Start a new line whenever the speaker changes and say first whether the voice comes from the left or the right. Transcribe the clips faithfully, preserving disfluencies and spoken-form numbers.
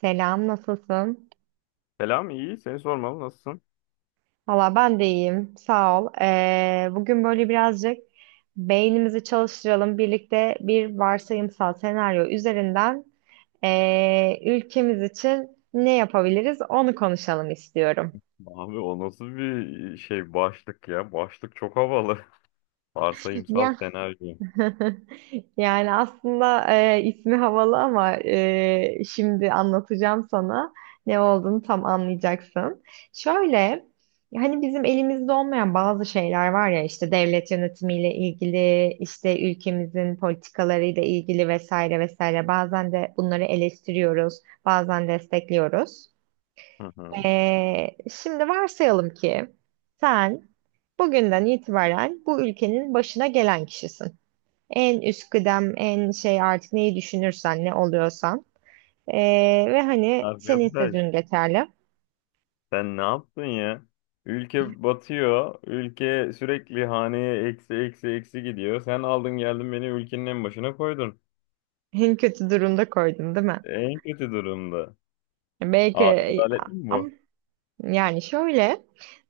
right: Selam, nasılsın?
left: Selam iyi. Seni sormalı. Nasılsın?
right: Valla ben de iyiyim, sağ ol. Ee, bugün böyle birazcık beynimizi çalıştıralım. Birlikte bir varsayımsal senaryo üzerinden ee, ülkemiz için ne yapabiliriz onu konuşalım istiyorum.
left: Abi o nasıl bir şey başlık ya? Başlık çok havalı. Varsayımsal
right: Ya.
left: senaryo.
right: Yani aslında e, ismi havalı ama e, şimdi anlatacağım sana ne olduğunu tam anlayacaksın. Şöyle, hani bizim elimizde olmayan bazı şeyler var ya işte devlet yönetimiyle ilgili, işte ülkemizin politikalarıyla ilgili vesaire vesaire. Bazen de bunları eleştiriyoruz, bazen destekliyoruz.
left: Hı hı.
right: E, şimdi varsayalım ki sen bugünden itibaren bu ülkenin başına gelen kişisin. En üst kıdem, en şey artık neyi düşünürsen, ne oluyorsan. Ee, ve hani senin
left: Arkadaş
right: sözün yeterli.
left: sen ne yaptın ya? Ülke batıyor. Ülke sürekli haneye eksi eksi eksi gidiyor. Sen aldın geldin beni ülkenin en başına koydun.
right: En kötü durumda koydum, değil mi?
left: En kötü durumda. Aa,
right: Belki
left: Adalet mi
right: ama
left: bu?
right: yani şöyle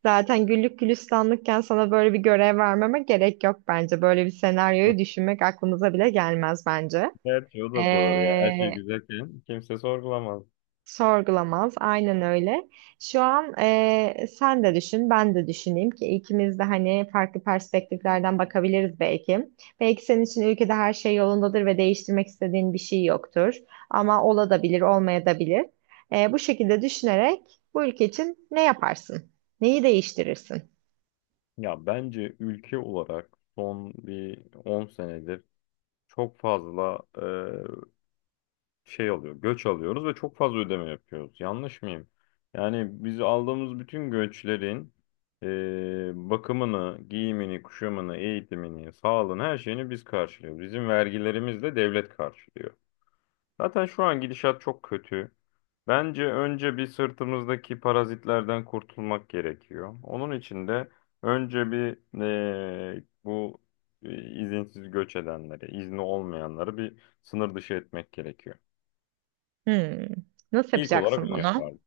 right: zaten güllük gülistanlıkken sana böyle bir görev vermeme gerek yok bence. Böyle bir senaryoyu düşünmek aklımıza bile gelmez bence.
left: Gerçi o da doğru ya. Her şey
right: Ee,
left: güzelken kimse sorgulamaz.
right: Sorgulamaz. Aynen öyle. Şu an eee, sen de düşün, ben de düşüneyim ki ikimiz de hani farklı perspektiflerden bakabiliriz belki. Belki senin için ülkede her şey yolundadır ve değiştirmek istediğin bir şey yoktur. Ama olabilir, olmayabilir. Eee bu şekilde düşünerek bu ülke için ne yaparsın? Neyi değiştirirsin?
left: Ya bence ülke olarak son bir on senedir çok fazla e, şey alıyor, göç alıyoruz ve çok fazla ödeme yapıyoruz. Yanlış mıyım? Yani biz aldığımız bütün göçlerin e, bakımını, giyimini, kuşamını, eğitimini, sağlığını, her şeyini biz karşılıyoruz. Bizim vergilerimizle devlet karşılıyor. Zaten şu an gidişat çok kötü. Bence önce bir sırtımızdaki parazitlerden kurtulmak gerekiyor. Onun için de önce bir eee, bu e, izinsiz göç edenleri, izni olmayanları bir sınır dışı etmek gerekiyor.
right: Hmm. Nasıl
left: İlk olarak
right: yapacaksın
left: onu
right: bunu?
left: yapardım.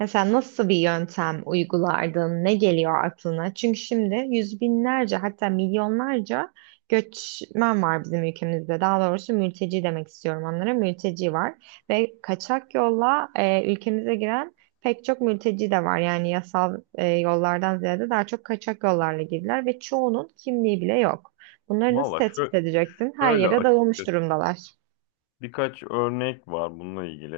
right: Mesela nasıl bir yöntem uygulardın? Ne geliyor aklına? Çünkü şimdi yüz binlerce hatta milyonlarca göçmen var bizim ülkemizde. Daha doğrusu mülteci demek istiyorum onlara. Mülteci var ve kaçak yolla e, ülkemize giren pek çok mülteci de var. Yani yasal e, yollardan ziyade daha çok kaçak yollarla girdiler ve çoğunun kimliği bile yok. Bunları nasıl
left: Valla şö
right: tespit edeceksin? Her
left: şöyle
right: yere dağılmış
left: açıkçası
right: durumdalar.
left: birkaç örnek var bununla ilgili.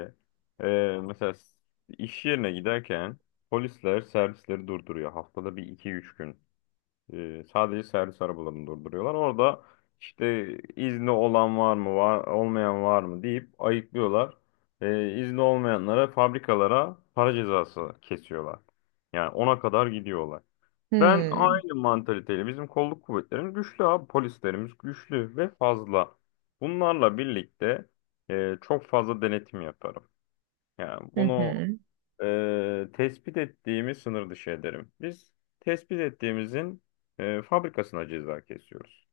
left: Eee, mesela s- iş yerine giderken polisler servisleri durduruyor. Haftada bir iki üç gün. Ee, sadece servis arabalarını durduruyorlar. Orada işte izni olan var mı, var, olmayan var mı deyip ayıklıyorlar. Ee, izni olmayanlara fabrikalara para cezası kesiyorlar. Yani ona kadar gidiyorlar. Ben
right: Hmm.
left: aynı mantaliteyle bizim kolluk kuvvetlerimiz güçlü abi. Polislerimiz güçlü ve fazla. Bunlarla birlikte e, çok fazla denetim yaparım. Yani
right: Hı
left: bunu
right: hı.
left: e, tespit ettiğimiz sınır dışı ederim. Biz tespit ettiğimizin e, fabrikasına ceza kesiyoruz.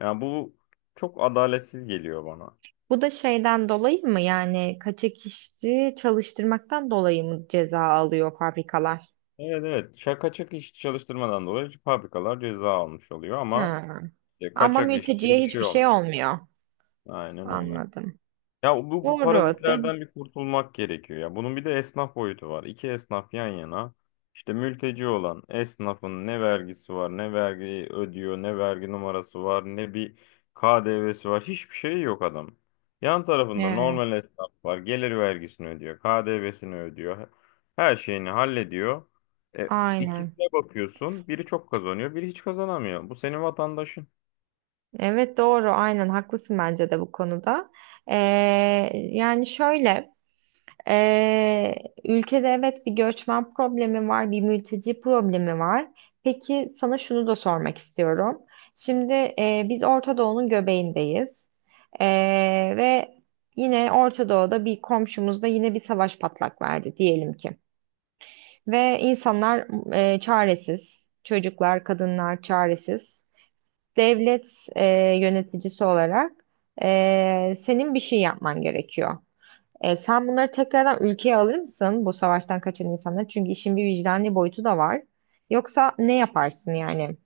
left: Yani bu çok adaletsiz geliyor bana.
right: Bu da şeyden dolayı mı yani kaçak işçi çalıştırmaktan dolayı mı ceza alıyor fabrikalar?
left: Evet, evet, kaçak işçi çalıştırmadan dolayı fabrikalar ceza almış oluyor ama
right: Ha.
left: e,
right: Ama
left: kaçak işçi
right: mülteciye
left: bir şey
right: hiçbir şey
left: olmuyor.
right: olmuyor.
left: Aynen öyle.
right: Anladım.
left: Ya bu, bu
right: Doğru. De
left: parazitlerden bir kurtulmak gerekiyor ya. Bunun bir de esnaf boyutu var. İki esnaf yan yana. İşte mülteci olan esnafın ne vergisi var, ne vergi ödüyor, ne vergi numarası var, ne bir K D V'si var. Hiçbir şey yok adam. Yan tarafında normal
right: evet.
left: esnaf var. Gelir vergisini ödüyor, K D V'sini ödüyor. Her şeyini hallediyor. E,
right: Aynen.
left: ikisine bakıyorsun. Biri çok kazanıyor, biri hiç kazanamıyor. Bu senin vatandaşın.
right: Evet doğru. Aynen haklısın bence de bu konuda. Ee, Yani şöyle. Ee, Ülkede evet bir göçmen problemi var, bir mülteci problemi var. Peki sana şunu da sormak istiyorum. Şimdi e, biz Orta Doğu'nun göbeğindeyiz. Ee, ve yine Orta Doğu'da bir komşumuzda yine bir savaş patlak verdi diyelim ki. Ve insanlar e, çaresiz, çocuklar, kadınlar çaresiz. Devlet e, yöneticisi olarak e, senin bir şey yapman gerekiyor. E, sen bunları tekrardan ülkeye alır mısın bu savaştan kaçan insanları? Çünkü işin bir vicdani boyutu da var. Yoksa ne yaparsın yani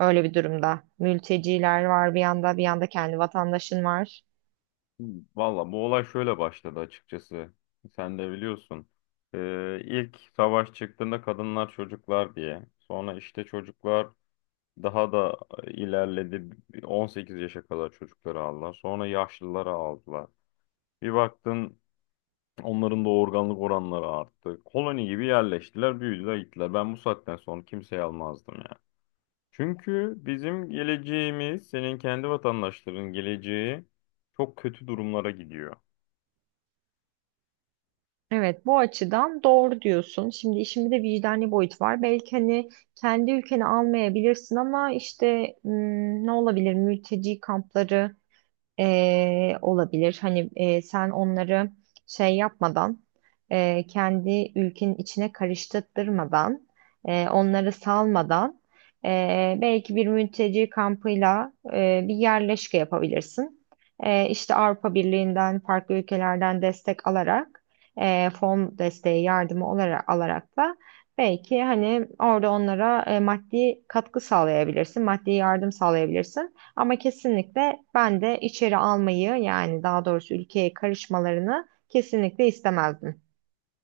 right: öyle bir durumda? Mülteciler var bir yanda, bir yanda kendi vatandaşın var.
left: Valla bu olay şöyle başladı açıkçası. Sen de biliyorsun. Ee, ilk savaş çıktığında kadınlar çocuklar diye. Sonra işte çocuklar daha da ilerledi. on sekiz yaşa kadar çocukları aldılar. Sonra yaşlıları aldılar. Bir baktın onların da organlık oranları arttı. Koloni gibi yerleştiler, büyüdüler, gittiler. Ben bu saatten sonra kimseyi almazdım ya. Çünkü bizim geleceğimiz, senin kendi vatandaşların geleceği çok kötü durumlara gidiyor.
right: Evet, bu açıdan doğru diyorsun. Şimdi işin bir de vicdani boyut var. Belki hani kendi ülkeni almayabilirsin ama işte hmm, ne olabilir? Mülteci kampları e, olabilir. Hani e, sen onları şey yapmadan, e, kendi ülkenin içine karıştırmadan, e, onları salmadan, e, belki bir mülteci kampıyla e, bir yerleşke yapabilirsin. E, işte Avrupa Birliği'nden, farklı ülkelerden destek alarak, e, fon desteği yardımı olarak alarak da belki hani orada onlara e, maddi katkı sağlayabilirsin, maddi yardım sağlayabilirsin. Ama kesinlikle ben de içeri almayı yani daha doğrusu ülkeye karışmalarını kesinlikle istemezdim.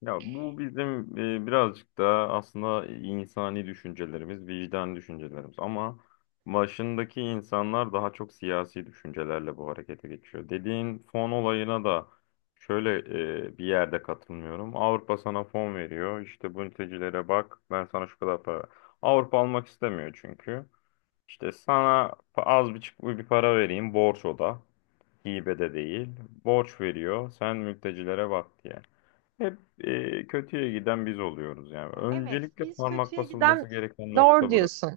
left: Ya bu bizim e, birazcık da aslında insani düşüncelerimiz, vicdan düşüncelerimiz ama başındaki insanlar daha çok siyasi düşüncelerle bu harekete geçiyor. Dediğin fon olayına da şöyle e, bir yerde katılmıyorum. Avrupa sana fon veriyor. İşte bu mültecilere bak, ben sana şu kadar para. Avrupa almak istemiyor çünkü. İşte sana pa- az bir, bir para vereyim, borç o da. Hibe de değil. Borç veriyor. Sen mültecilere bak diye. Hep e, kötüye giden biz oluyoruz yani.
right: Evet,
left: Öncelikle
right: biz
left: parmak
right: kötüye giden
left: basılması gereken
right: doğru
left: nokta burası.
right: diyorsun.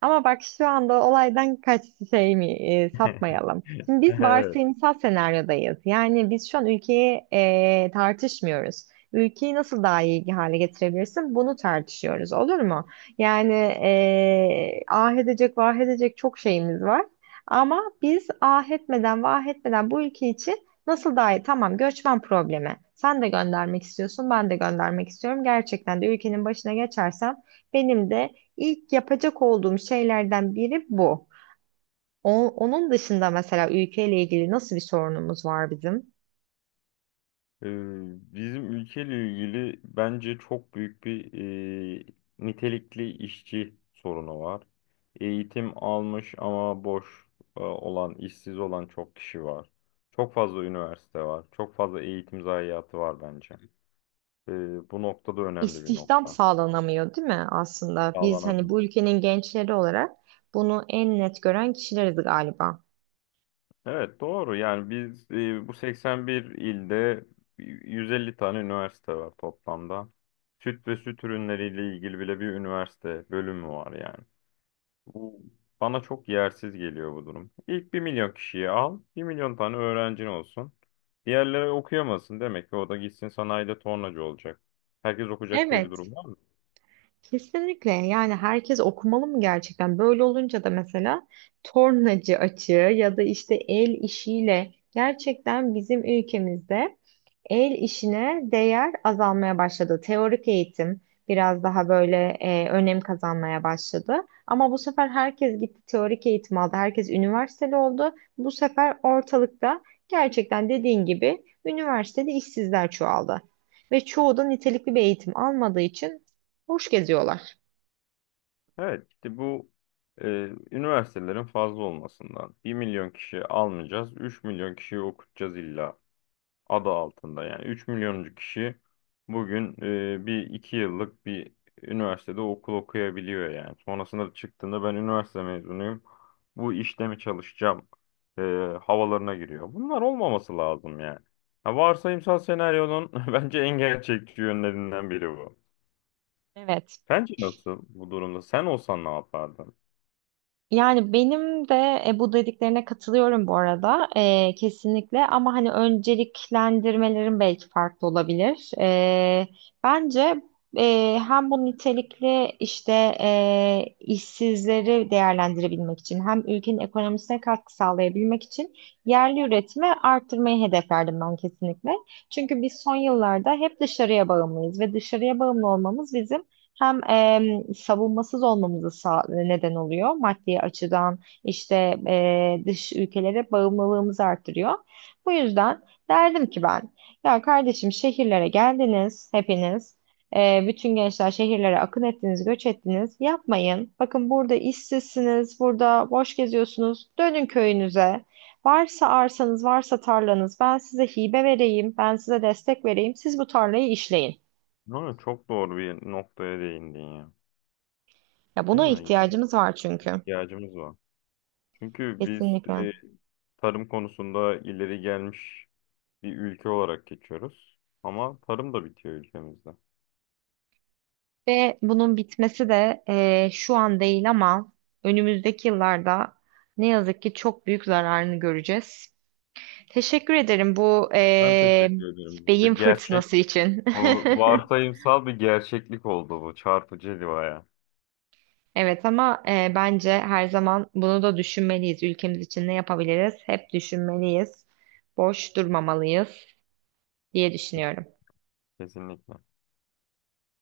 right: Ama bak şu anda olaydan kaç şey mi e, sapmayalım. Şimdi biz
left: Evet.
right: varsayımsal senaryodayız. Yani biz şu an ülkeyi e, tartışmıyoruz. Ülkeyi nasıl daha iyi hale getirebilirsin? Bunu tartışıyoruz, olur mu? Yani e, ah edecek, vah edecek çok şeyimiz var. Ama biz ah etmeden, vah etmeden bu ülke için Nasıl daha Tamam, göçmen problemi. Sen de göndermek istiyorsun, ben de göndermek istiyorum. Gerçekten de ülkenin başına geçersem benim de ilk yapacak olduğum şeylerden biri bu. O- onun dışında mesela ülkeyle ilgili nasıl bir sorunumuz var bizim?
left: E, bizim ülkeyle ilgili bence çok büyük bir e, nitelikli işçi sorunu var. Eğitim almış ama boş e, olan, işsiz olan çok kişi var. Çok fazla üniversite var. Çok fazla eğitim zayiatı var bence. E, bu noktada önemli bir
right: İstihdam
left: nokta.
right: sağlanamıyor, değil mi aslında? Biz hani
left: Sağlanamıyor.
right: bu ülkenin gençleri olarak bunu en net gören kişileriz galiba.
left: Evet, doğru yani biz e, bu seksen bir ilde yüz elli tane üniversite var toplamda. Süt ve süt ürünleriyle ilgili bile bir üniversite bölümü var yani. Bu bana çok yersiz geliyor bu durum. İlk bir milyon kişiyi al, bir milyon tane öğrencin olsun. Diğerleri okuyamasın demek ki o da gitsin sanayide tornacı olacak. Herkes okuyacak diye bir
right: Evet.
left: durum var mı?
right: Kesinlikle yani herkes okumalı mı gerçekten? Böyle olunca da mesela tornacı açığı ya da işte el işiyle gerçekten bizim ülkemizde el işine değer azalmaya başladı. Teorik eğitim biraz daha böyle e, önem kazanmaya başladı. Ama bu sefer herkes gitti teorik eğitim aldı. Herkes üniversiteli oldu. Bu sefer ortalıkta gerçekten dediğin gibi üniversitede işsizler çoğaldı. Ve çoğu da nitelikli bir eğitim almadığı için Hoş geziyorlar.
left: Evet işte bu e, üniversitelerin fazla olmasından bir milyon kişi almayacağız, üç milyon kişiyi okutacağız illa adı altında. Yani üç milyoncu kişi bugün e, bir iki yıllık bir üniversitede okul okuyabiliyor yani. Sonrasında çıktığında ben üniversite mezunuyum. Bu işte mi çalışacağım e, havalarına giriyor. Bunlar olmaması lazım yani. Ha, varsayımsal senaryonun bence en gerçekçi yönlerinden biri bu.
right: Evet.
left: Sence nasıl bu durumda? Sen olsan ne yapardın?
right: Yani benim de e, bu dediklerine katılıyorum bu arada. E, kesinlikle ama hani önceliklendirmelerin belki farklı olabilir. E, bence e, hem bu nitelikli işte e, işsizleri değerlendirebilmek için hem ülkenin ekonomisine katkı sağlayabilmek için yerli üretimi arttırmayı hedeflerdim ben kesinlikle. Çünkü biz son yıllarda hep dışarıya bağımlıyız ve dışarıya bağımlı olmamız bizim hem em, savunmasız olmamızı sağ- neden oluyor maddi açıdan işte e, dış ülkelere bağımlılığımızı arttırıyor. Bu yüzden derdim ki ben ya kardeşim şehirlere geldiniz hepiniz. E, bütün gençler şehirlere akın ettiniz, göç ettiniz. Yapmayın. Bakın burada işsizsiniz, burada boş geziyorsunuz. Dönün köyünüze. Varsa arsanız, varsa tarlanız, ben size hibe vereyim, ben size destek vereyim. Siz bu tarlayı işleyin.
left: Ama çok doğru bir noktaya değindin ya.
right: Ya
left: Değil
right: buna
left: mi? Yani
right: ihtiyacımız var çünkü.
left: ihtiyacımız var. Çünkü biz
right: Kesinlikle.
left: tarım konusunda ileri gelmiş bir ülke olarak geçiyoruz. Ama tarım da bitiyor ülkemizde.
right: Ve bunun bitmesi de eee, şu an değil ama önümüzdeki yıllarda ne yazık ki çok büyük zararını göreceğiz. Teşekkür ederim bu
left: Ben
right: eee,
left: teşekkür ederim.
right: beyin
left: Bu gerçek,
right: fırtınası için.
left: bu varsayımsal bir gerçeklik oldu bu çarpıcı bir.
right: Evet ama eee, bence her zaman bunu da düşünmeliyiz. Ülkemiz için ne yapabiliriz? Hep düşünmeliyiz. Boş durmamalıyız diye düşünüyorum.
left: Kesinlikle.